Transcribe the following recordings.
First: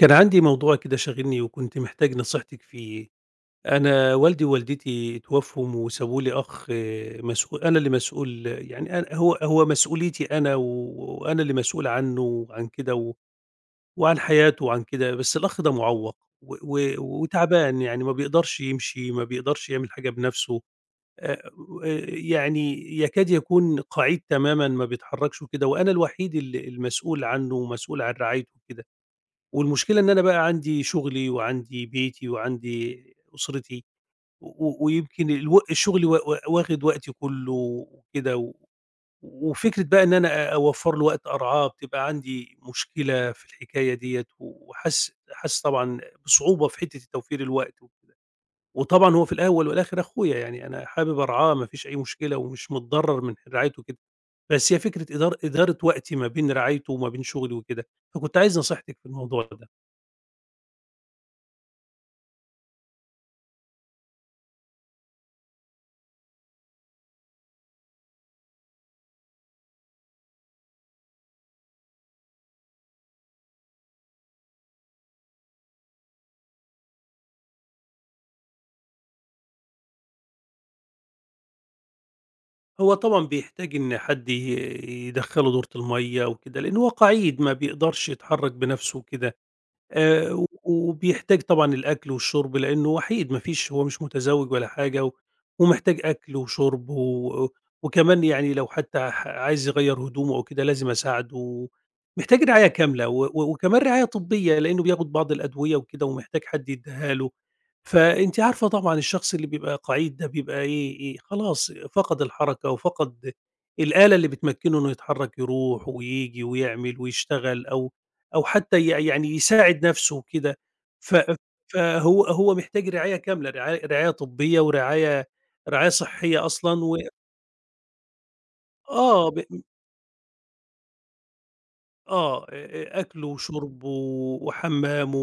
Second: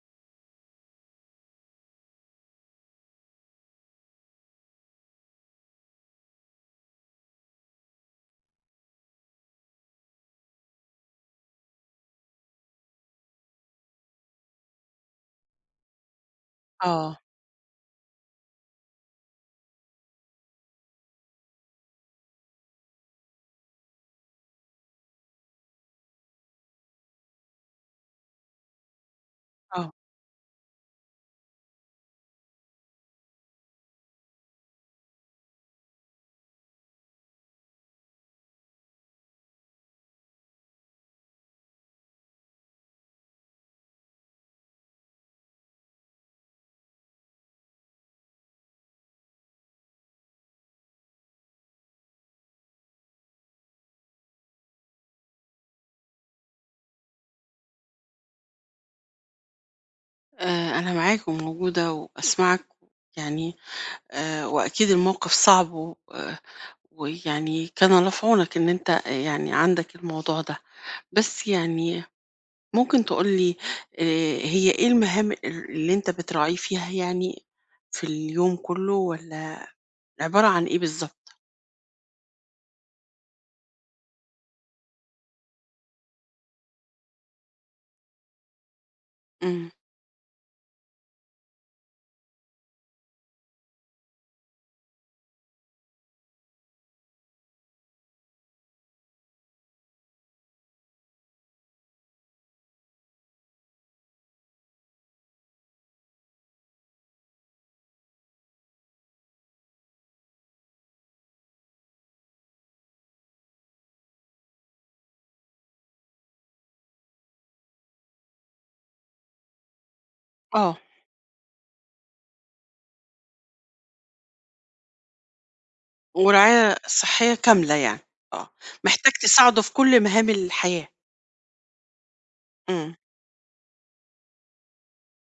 كان عندي موضوع كده شاغلني وكنت محتاج نصيحتك فيه. انا والدي ووالدتي اتوفوا وسابوا لي اخ، مسؤول انا اللي مسؤول، يعني أنا هو مسؤوليتي انا وانا اللي مسؤول عنه وعن كده، وعن حياته وعن كده. بس الاخ ده معوق آه. وتعبان، يعني ما بيقدرش يمشي، ما بيقدرش يعمل حاجة بنفسه. آه، آه، يعني يكاد يكون قاعد تماما ما بيتحركش وكده، وانا الوحيد المسؤول عنه ومسؤول عن رعايته وكده. آه. والمشكلة إن أنا بقى عندي شغلي وعندي بيتي وعندي أسرتي، و و ويمكن الو الشغل وا وا واخد وقتي كله وكده. وفكرة بقى إن أنا أوفّر له وقت أرعاه بتبقى عندي مشكلة في الحكاية ديّة، وحاسس طبعًا بصعوبة في حتّة توفير الوقت، وطبعًا هو في الأول والآخر أخويا، يعني أنا حابب أرعاه، ما فيش أي مشكلة ومش متضرّر من رعايته كده، بس هي فكرة إدارة وقتي ما بين رعايته وما بين شغلي وكده، فكنت عايز نصيحتِك في الموضوع ده. أنا معاك وموجودة وباسمعك. يعني وأكيد الموقف صعب، و آه، ويعني كان الله في عونك إن أنت، يعني عندك الموضوع ده. بس يعني ممكن تقول لي، آآ هي إيه المهام اللي أنت بتراعيه فيها؟ يعني في اليوم كله، والّا عبارة عن إيه بالضبط؟ هو طبعًا بيحتاج إن حد يدخّله دورة المَيّة وكده، لإن هو قَعيد ما بيقدرش يتحرّك بنَفْسه وكده. إمم. و وبيحتاج طبعًا الأكل والشرب، لإنه وحيد، ما فيش، هو مش متزوج ولا حاجة، و ومحتاج أكل وشرب، و وكمان يعني لو حتى عايز يغيّر هدومه أو كده لازم أساعده. محتاج رعاية كاملة، و و وكمان رعاية طبية لإنه بياخد بعض الأدوية وكده ومحتاج حد يدّيها له. فأنتِ عارفة طبعًا الشخص اللي بيبقى قعيد ده بيبقى إيه، خلاص فقد الحركة وفقد الآلة اللي بتمكنه إنه يتحرك يروح وييجي ويعمل ويشتغل، أو أو حتى ي يعني يساعد نَفْسه كده. آه. ف فهو محتاج رعاية كاملة، رعاية طبّية، ورعاية صحّية ورعاية أصلًا. و صحية كاملة يعني. آه. محتاج آه. ب تساعده في كل مهام الحياة. آه، إمم. أكله وشربه وحمامه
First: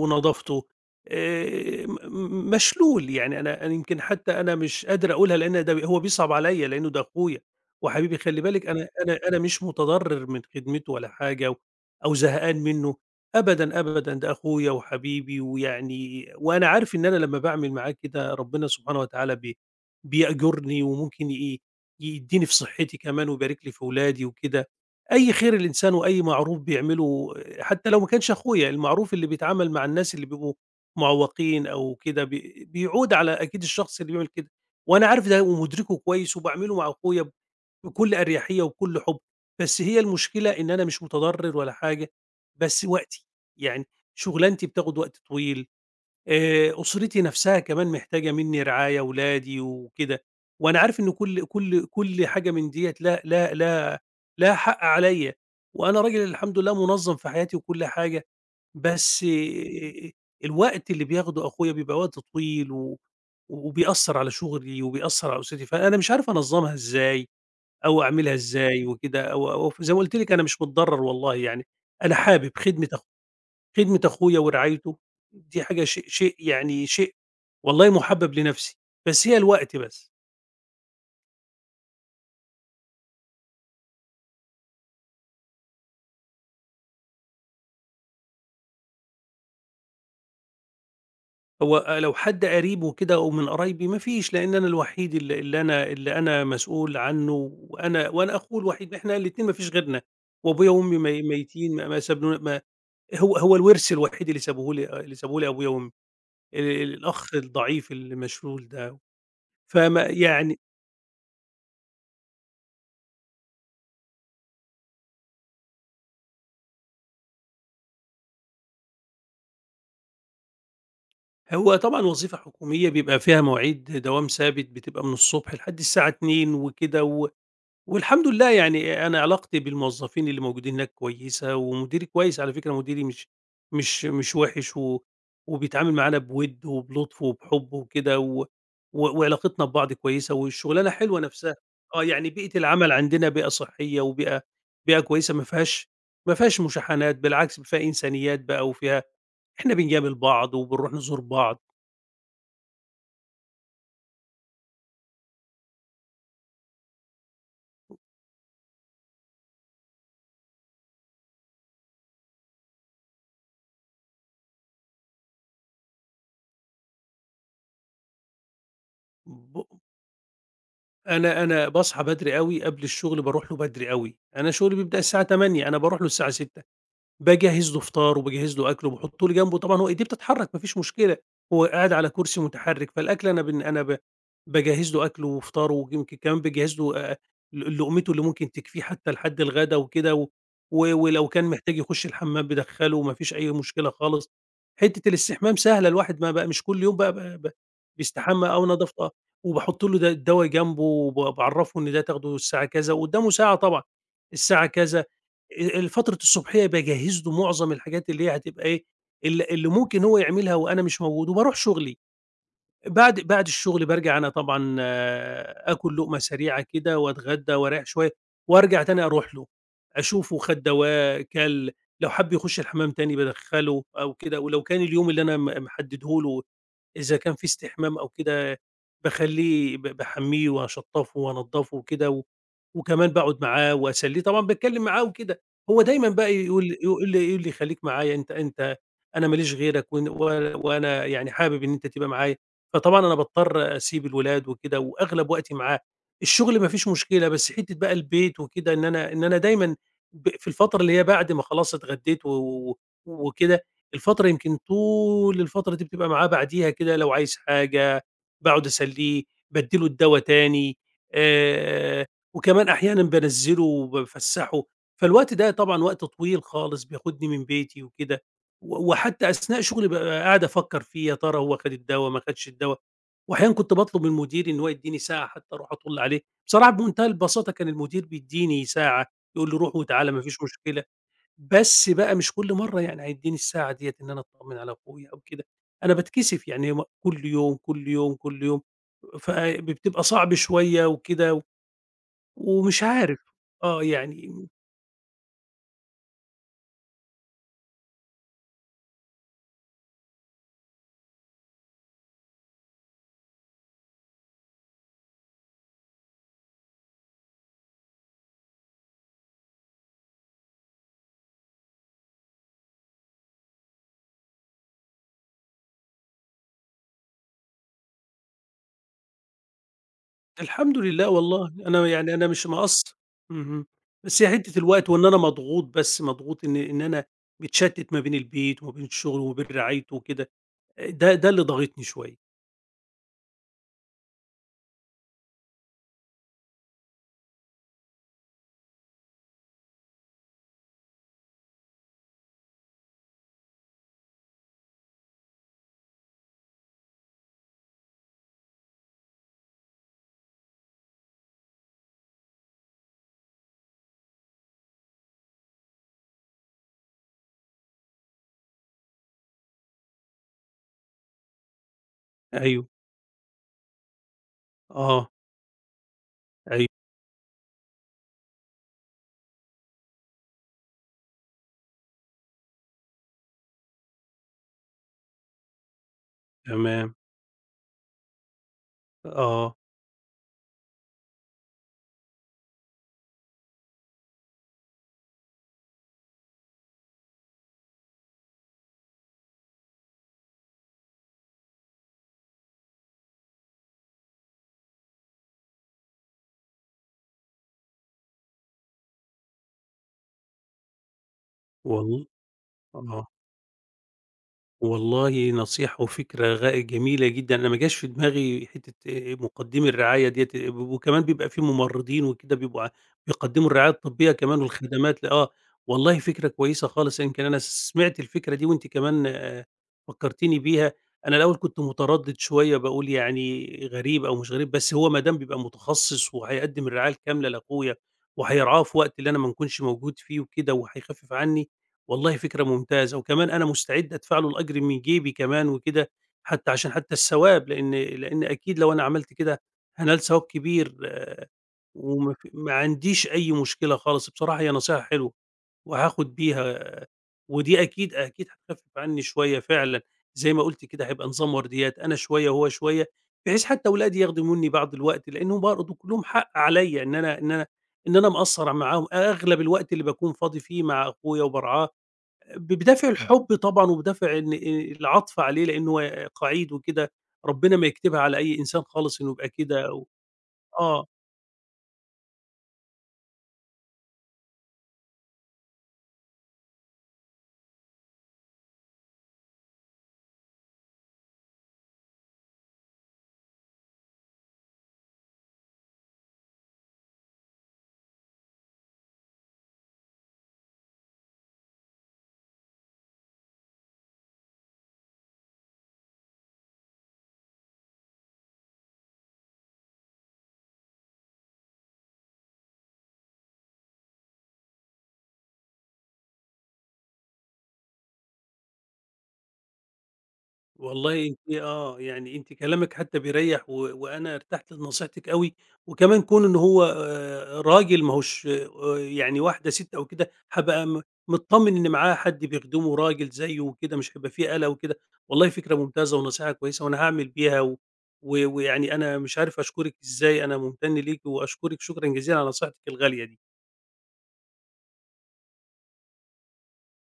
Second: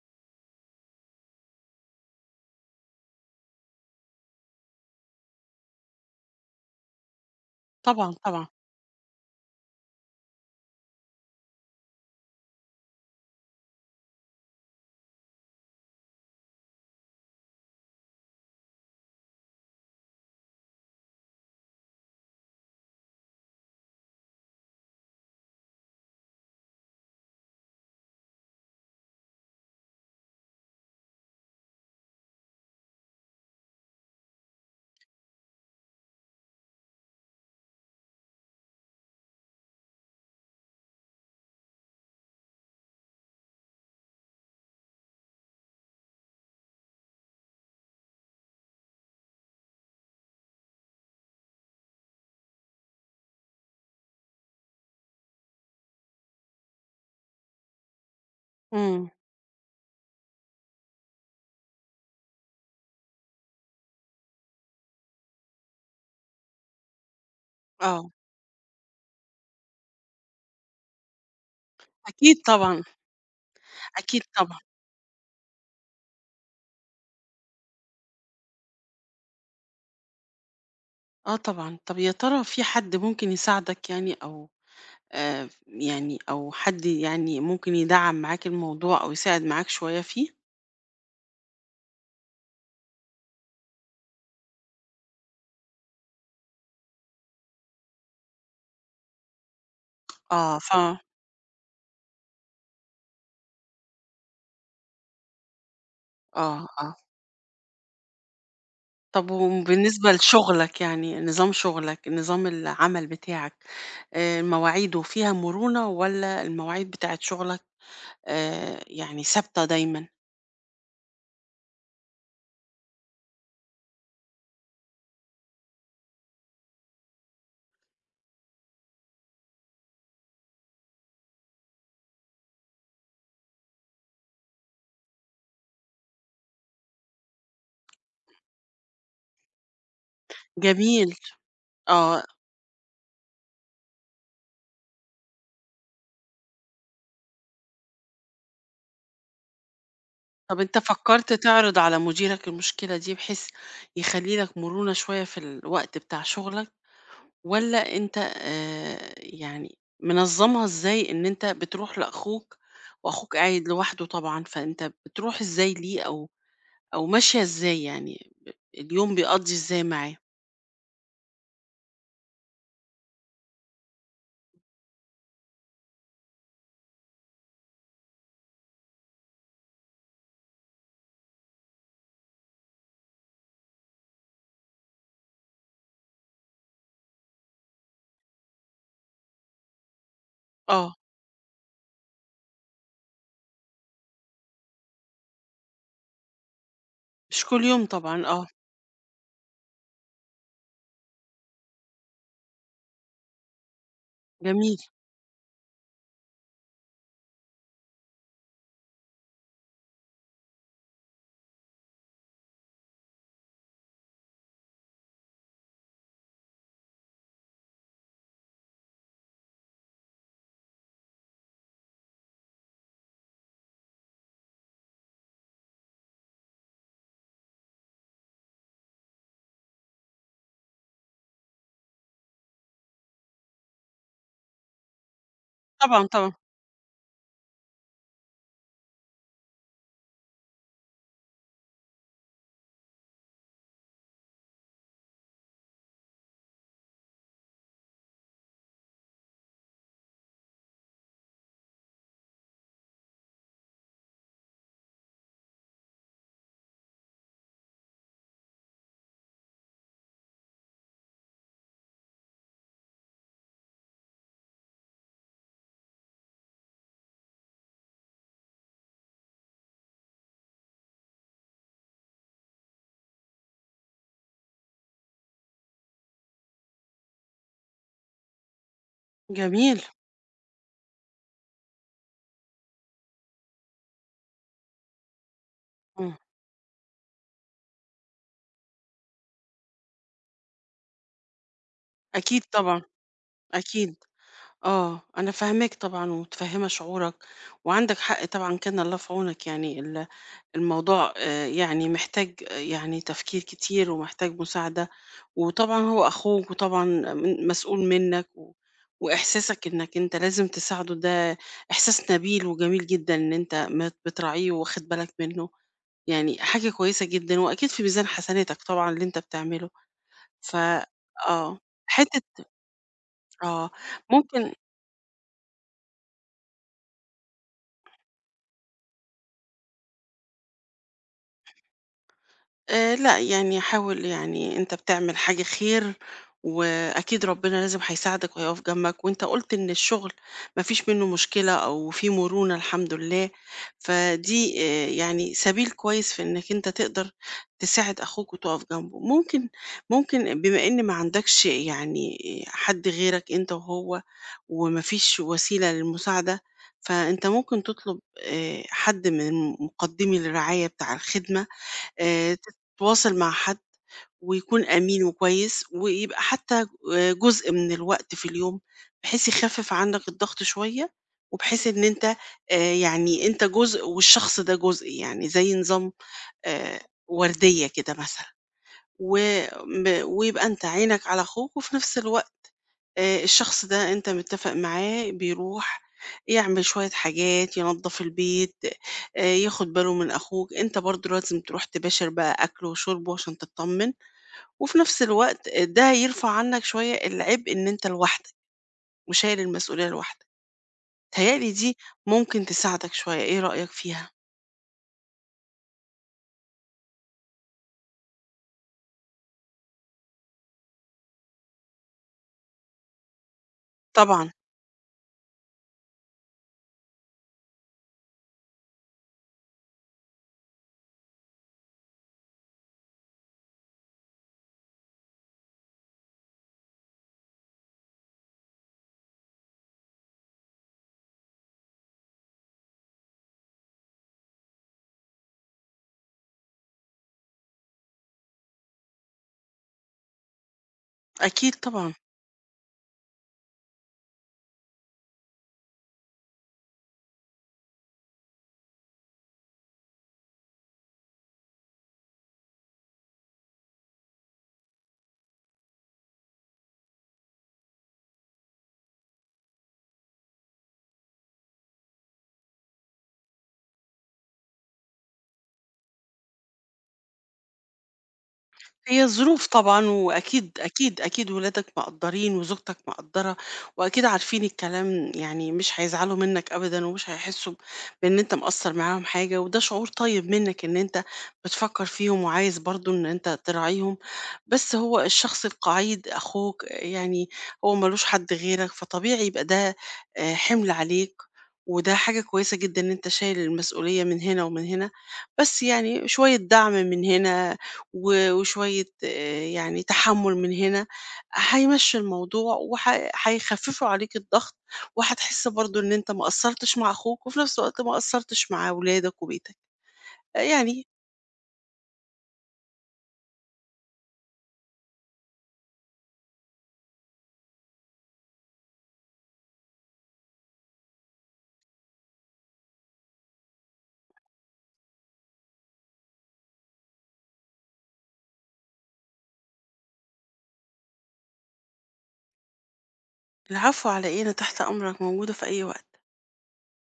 ونضافته. م م مشلول. يعني أنا يمكن حتى أنا مش قادر أقولها، لإن ده هو بيصعب عليّا لإنه ده أخويا طبعًا، وحبيبي. خلّي طبعًا. بالِك أنا مش متضرر من خدمته ولا حاجة، أو زهقان منه، أبدًا، أبدًا، ده أخويا وحبيبي. ويعني وأنا عارف إن أنا لمّا باعمل معاه كده ربنا سبحانه وتعالى بيأجرني، وممكن يدّيني في صحتي كمان، ويبارك لي في ولادي وكده. أي خير الإنسان وأي معروف بيعمله حتى لو ما كانش أخويا، المعروف اللي بيتعامل مع الناس اللي بيبقوا معوّقين أو كده بيعود على أكيد الشخص اللي بيعمل كده. وأنا عارف ده ومُدركه كويس، وباعمله مع أخويا بكل أريحية وبكل حُب. بس هي المشكلة إن أنا مش مُتضرّر ولا حاجة، بس وقتي، يعني شُغلانتي بتاخُد وقت طويل. أسرتي نفسها كمان محتاجة منّي رعاية، ولادي وكده. وأنا عارف إن كل حاجة من ديّة لها حق عليّا. وأنا راجل الحمد لله منظّم في حياتي وكل حاجة، إمم. بس الوقت اللي بياخده أخويا بيبقى وقت طويل، وبيأثّر على شغلي وبيأثّر على أسرتي، فأنا مش عارف أنظّمها إزاي أو آه. أعملها إزاي وكده، أو زي ما قُلت لِك أنا مش متضرّر والله. يعني أنا أكيد حابب طبعًا. خدمة أكيد أخويا طبعًا. ورعايته، دي حاجة شيء والله مُحبَّب لنَفْسي. بس هي الوقت بس. آه طبعًا. طب يا ترى في حد ممكن يساعدك يعني؟ أو يعني أو حد، يعني ممكن يدعّم معاك الموضوع أو يساعد معاك شوية فيه؟ هو لو حد قريب وكده أو من قرايبي، ما فيش، لإن أنا الوحيد ال اللي أنا اللي أنا مسؤول عنّه، وأنا أخوه الوحيد، إحنا الاتنين ما فيش غيرنا. آه. وأبويا وأمي ميتين، ما ما سابلو ما هو الورث الوحيد اللي سابوه لي، أبويا وأمي، آه. آه. الأخ الضعيف المشلول ده. طب فما وبالنسبة يعني، لشغلك يعني، نظام شغلك، نظام العمل بتاعك، مواعيده فيها مرونة؟ والّا المواعيد بتاعة شغلك يعني ثابتة دايمًا؟ هو طبعًا وظيفة حكومية بيبقى فيها مواعيد دوام ثابت، بتبقى من الصبح لحد الساعة 14:00 وكده. والحمد لله، يعني أنا علاقتي بالموظفين اللي موجودين هناك كويسة، ومديري كويس، على فكرة مديري مش وِحِش، و وبيتعامل معانا بود وبلطف وبحب وكده، و و وعلاقتنا ببعض كويسة، والشغلانة جميل. حلوة نفسها. آه، آه. يعني بيئة العمل عندنا بيئة صحية، وبيئة كويسة، ما فيهاش مشاحنات، بالعكس فيها إنسانيات بقى، وفيها، إحنا بنجامل بعض طب أنت وبنروح نزور فكرت بعض. تعرض على مديرك المشكلة دي، بحيث يخلّي لك مرونة شوية في الوقت بتاع شغلك؟ والّا أنت، يعني منظّمها إزاي إن أنت بتروح لأخوك وأخوك قاعد لوحده طبعًا؟ فأنت بتروح إزاي ليه؟ أو أو ماشية إزاي يعني، اليوم بيقضّي ب إزاي معاه؟ أنا باصحى بدري أوي، قبل الشغل باروح له بدري أوي، أنا شغلي بيبدأ الساعة 08:00، أنا باروح له الساعة 06:00. باجهّز له فطاره، باجهّز له أكله، باحط له جنبه، طبعًا هو إيديه بتتحرك ما فيش مشكلة، هو قاعد على كرسي متحرك. فالأكل أنا بن أنا ب باجهّز له أكله وفطاره، ويمكن كمان باجهّز له، ل لقمته اللي ممكن تكفيه حتى لحد الغدا وكده، آه. ولو كان محتاج يخش الحمام بادخّله، ما فيش أي مشكلة خالص. حتة الاستحمام سهلة، الواحد ما بقى مش كل يوم بقى ب مش ب كل يوم طبعًا. آه. بيستحمى أو نضافته. وباحط له الدوا جنبه، باعرّفه إن ده تاخده الساعة كذا، وقدامه ساعة طبعًا، الساعة جميل. كذا. فترة الصبحية باجهّز له معظم الحاجات اللي هي هتبقى إيه، اللي ممكن هو يعملها وأنا مش موجود، وباروح شغلي. بعد الشغل بارجع أنا طبعًا، آكل لقمة سريعة كده وأتغدّى وأريّح شوية، وأرجع تاني أروح له، أشوفه خَد دوا، كَل، لو حَب يخُش الحمام تاني بادخّله أو كده، ولو كان اليوم اللي أنا محدّده له إذا كان في استحمام أو كده، باخلّيه باحمّيه وأشطّفه وأنضّفه وكده، وكمان باقعد معاه وأسلّيه، طبعًا باتكلّم معاه وكده. هو طبعًا، دايمًا طبعًا. بقى يقول لي: خلّيك معايا، أنت أنا ما ليش غيرك، وإن و وأنا يعني حابب إن أنت تبقى معايا. فطبعًا أنا باضطر أسيب الولاد وكده، وأغلب وقتي معاه. الشغل ما فيش مشكلة، بس حتّة بقى البيت وكده، إن أنا دايمًا في الفترة اللي هي بعد ما خلاص اتغدّيت و و وكده، الفترة، يمكن طول الفترة دي بتبقى معاه، بعديها كده لو عايز حاجة باقعد أسلّيه، بادّي له الدوا تاني، آآ وكمان أحيانًا بانزّله وبافسّحه. فالوقت ده طبعًا وقت طويل خالص، بياخدني من بيتي وكده، وحتّى أثناء شغلي بابقى قاعد أفكّر فيه، يا ترى هو خَد الدوا ما خدش الدوا. وأحيانًا كنت باطلب من مديري إن هو يدّيني ساعة حتّى أروح أطُل عليه، بصراحة بمنتهى البساطة كان المدير بيدّيني ساعة، يقول لي: "روح جميل. وتعالَ ما فيش مشكلة." بس بقى مش كل مرّة يعني هيدّيني الساعة ديّة إن أنا أتطمّن على أخويا أو كده. أنا إمم. باتكسف، يعني كل يوم، كل يوم، كل يوم، فبتبقى صعب شوية وكده، أكيد طبعًا. ومش عارف. آه أكيد. يعني آه. أنا فاهماك طبعًا ومتفهمة شعورك، وعندك حق طبعًا. كان الله في عونك يعني، الموضوع يعني محتاج، يعني تفكير كتير ومحتاج مساعدة. وطبعًا هو أخوك وطبعًا مسؤول منك، وإحساسك إنك أنت لازم تساعده ده إحساس نبيل وجميل جدًا، إن أنت بتراعيه واخد بالك منه. يعني حاجة كويسة جدًا وأكيد في ميزان حسناتك طبعًا اللي أنت بتعمله. ف الحمد لله، والله آه، أنا، يعني حتة أنا مش مقصّر. اهم، آه، بس هي ممكن حتّة الوقت، وإن أنا مضغوط، بس مضغوط إن أنا متشتّت ما بين البيت وما بين الشغل وما بين رعايته وكده، ده اللي ضاغطني شوية. لأ، يعني حاول. يعني أنت بتعمل حاجة خير، وأكيد ربنا لازم هيساعدك وهيقف جنبك. وأنت قُلت إن الشغل ما فيش منّه مشكلة أو في مرونة الحمد لله، فدي يعني سبيل كويس في إنّك أنت تقدر تساعد أخوك وتقف جنبه. ممكن بما إن ما عندكش يعني حد غيرك أنت وهو، وما فيش وسيلة للمساعدة، فأنت ممكن تطلب حد من مقدّمي الرعاية بتاع الخدمة، آآ أيوه. تتواصل مع حد ويكون أمين آه. وكويس، ويبقى حتى أيوه. جزء من الوقت في اليوم، بحيث يخفف عنك الضغط شوية، وبحيث إن أنت، يعني أنت جزء والشخص ده جزء، يعني زي نظام آآ تمام. وردية كده مثلًا، و آه. م ويبقى أنت عينك على أخوك، وفي نفس الوقت الشخص ده أنت متّفق معاه بيروح يعمل شوية حاجات، ينضّف البيت، ياخد باله من أخوك. أنت برضه لازم تروح تباشر بقى أكله وشربه عشان تطّمن، وفي نفس الوقت ده هيرفع عنّك شوية العبء إن أنت لوحدك وشايل المسؤولية لوحدك. متهيأ لي دي والل ممكن تساعدك آه. شوية، إيه رأيك فيها؟ والله نصيحة وفكرة جميلة جدًا، أنا ما جاش في دماغي حتّة مُقدّمي الرعاية ديّة، وكمان بيبقى في ممرّضين وكده، بيبقوا بيقدّموا الرعاية الطبّية طبعًا، كمان والخدمات، ل آه، والله فكرة كويسة خالص. يمكن أنا سمعت الفكرة دي، وأنتِ كمان فكّرتيني بيها. أنا الأول كنت متردّد شوية، باقول يعني غريب أو مش غريب، بس هو ما دام بيبقى متخصّص وهيقدّم الرعاية الكاملة لأخويا، وهيرعاه في وقت اللي أنا ما نكونش موجود فيه وكده، وهيخفّف عنّي. والله فكرة ممتازة. وكمان أنا مستعد أدفع له الأجر من جيبي كمان وكده، حتى عشان حتى الثواب، لإن أكيد لو أنا عملت كده هانال ثواب كبير. أكيد طبعًا. وما ما عنديش أي مشكلة خالص. بصراحة هي نصيحة حلوة، وهاخد بيها. آه، ودي أكيد، أكيد هتخفف عني شوية فعلًا. زي ما قُلتِ كده هيبقى نظام ورديات، أنا شوية وهو شوية، بحيث حتى ولادي ياخدوا مني بعض الوقت، لإنهم برضه كلّهم حق عليَّ، إن أنا مقصّر معاهم، أغلب الوقت اللي باكون فاضي فيه مع أخويا وبارعاه بدافع الحب طبعًا، وبدافع إن العطف عليه لإن هو قَعيد وكده، ربنا ما يكتبها على أي إنسان خالص هي إنه يبقى الظروف كده. و طبعًا، وأكيد آه. أكيد أكيد ولادك مقدّرين وزوجتك مقدّرة، وأكيد عارفين الكلام. يعني مش هيزعلوا منّك أبدًا، ومش هيحسّوا بإن أنت مقصّر معاهم حاجة، وده شعور طيب منّك إن أنت بتفكّر فيهم وعايز برضه إن أنت تراعيهم. بس هو الشخص القَعيد أخوك، يعني هو ما لوش حد غيرك، فطبيعي يبقى ده حِمل عليك. وده حاجة كويسة جدًا إن أنت شايل المسؤولية من هنا ومن هنا. بس يعني شوية دعم من هنا وشوية، يعني تحمل من هنا هيمشي الموضوع، وهيخففوا عليك الضغط، وهتحس برضو ان انت ما قصرتش مع اخوك، وفي نفس الوقت ما قصرتش مع اولادك وبيتك. آه. يعني والله أنتِ، يعني أنتِ كلامِك حتى بيريّح، وأنا ارتحت لنصيحتِك أوي. وكمان كون إن هو راجل، ما هوش يعني واحدة ست أو كده، هابقى متطمن إن معاه حد بيخدمه راجل زيه وكده، مش هيبقى في قلق وكده. والله فكرة ممتازة ونصيحة كويسة، وأنا هاعمل بيها. و و ويعني أنا مش عارف أشكرِك إزاي، أنا ممتن ليكِ وأشكرِك شكرًا جزيلًا على نصيحتِك الغالية دي. العفو. على ايه؟ انا تحت امرك، موجودة في اي وقت.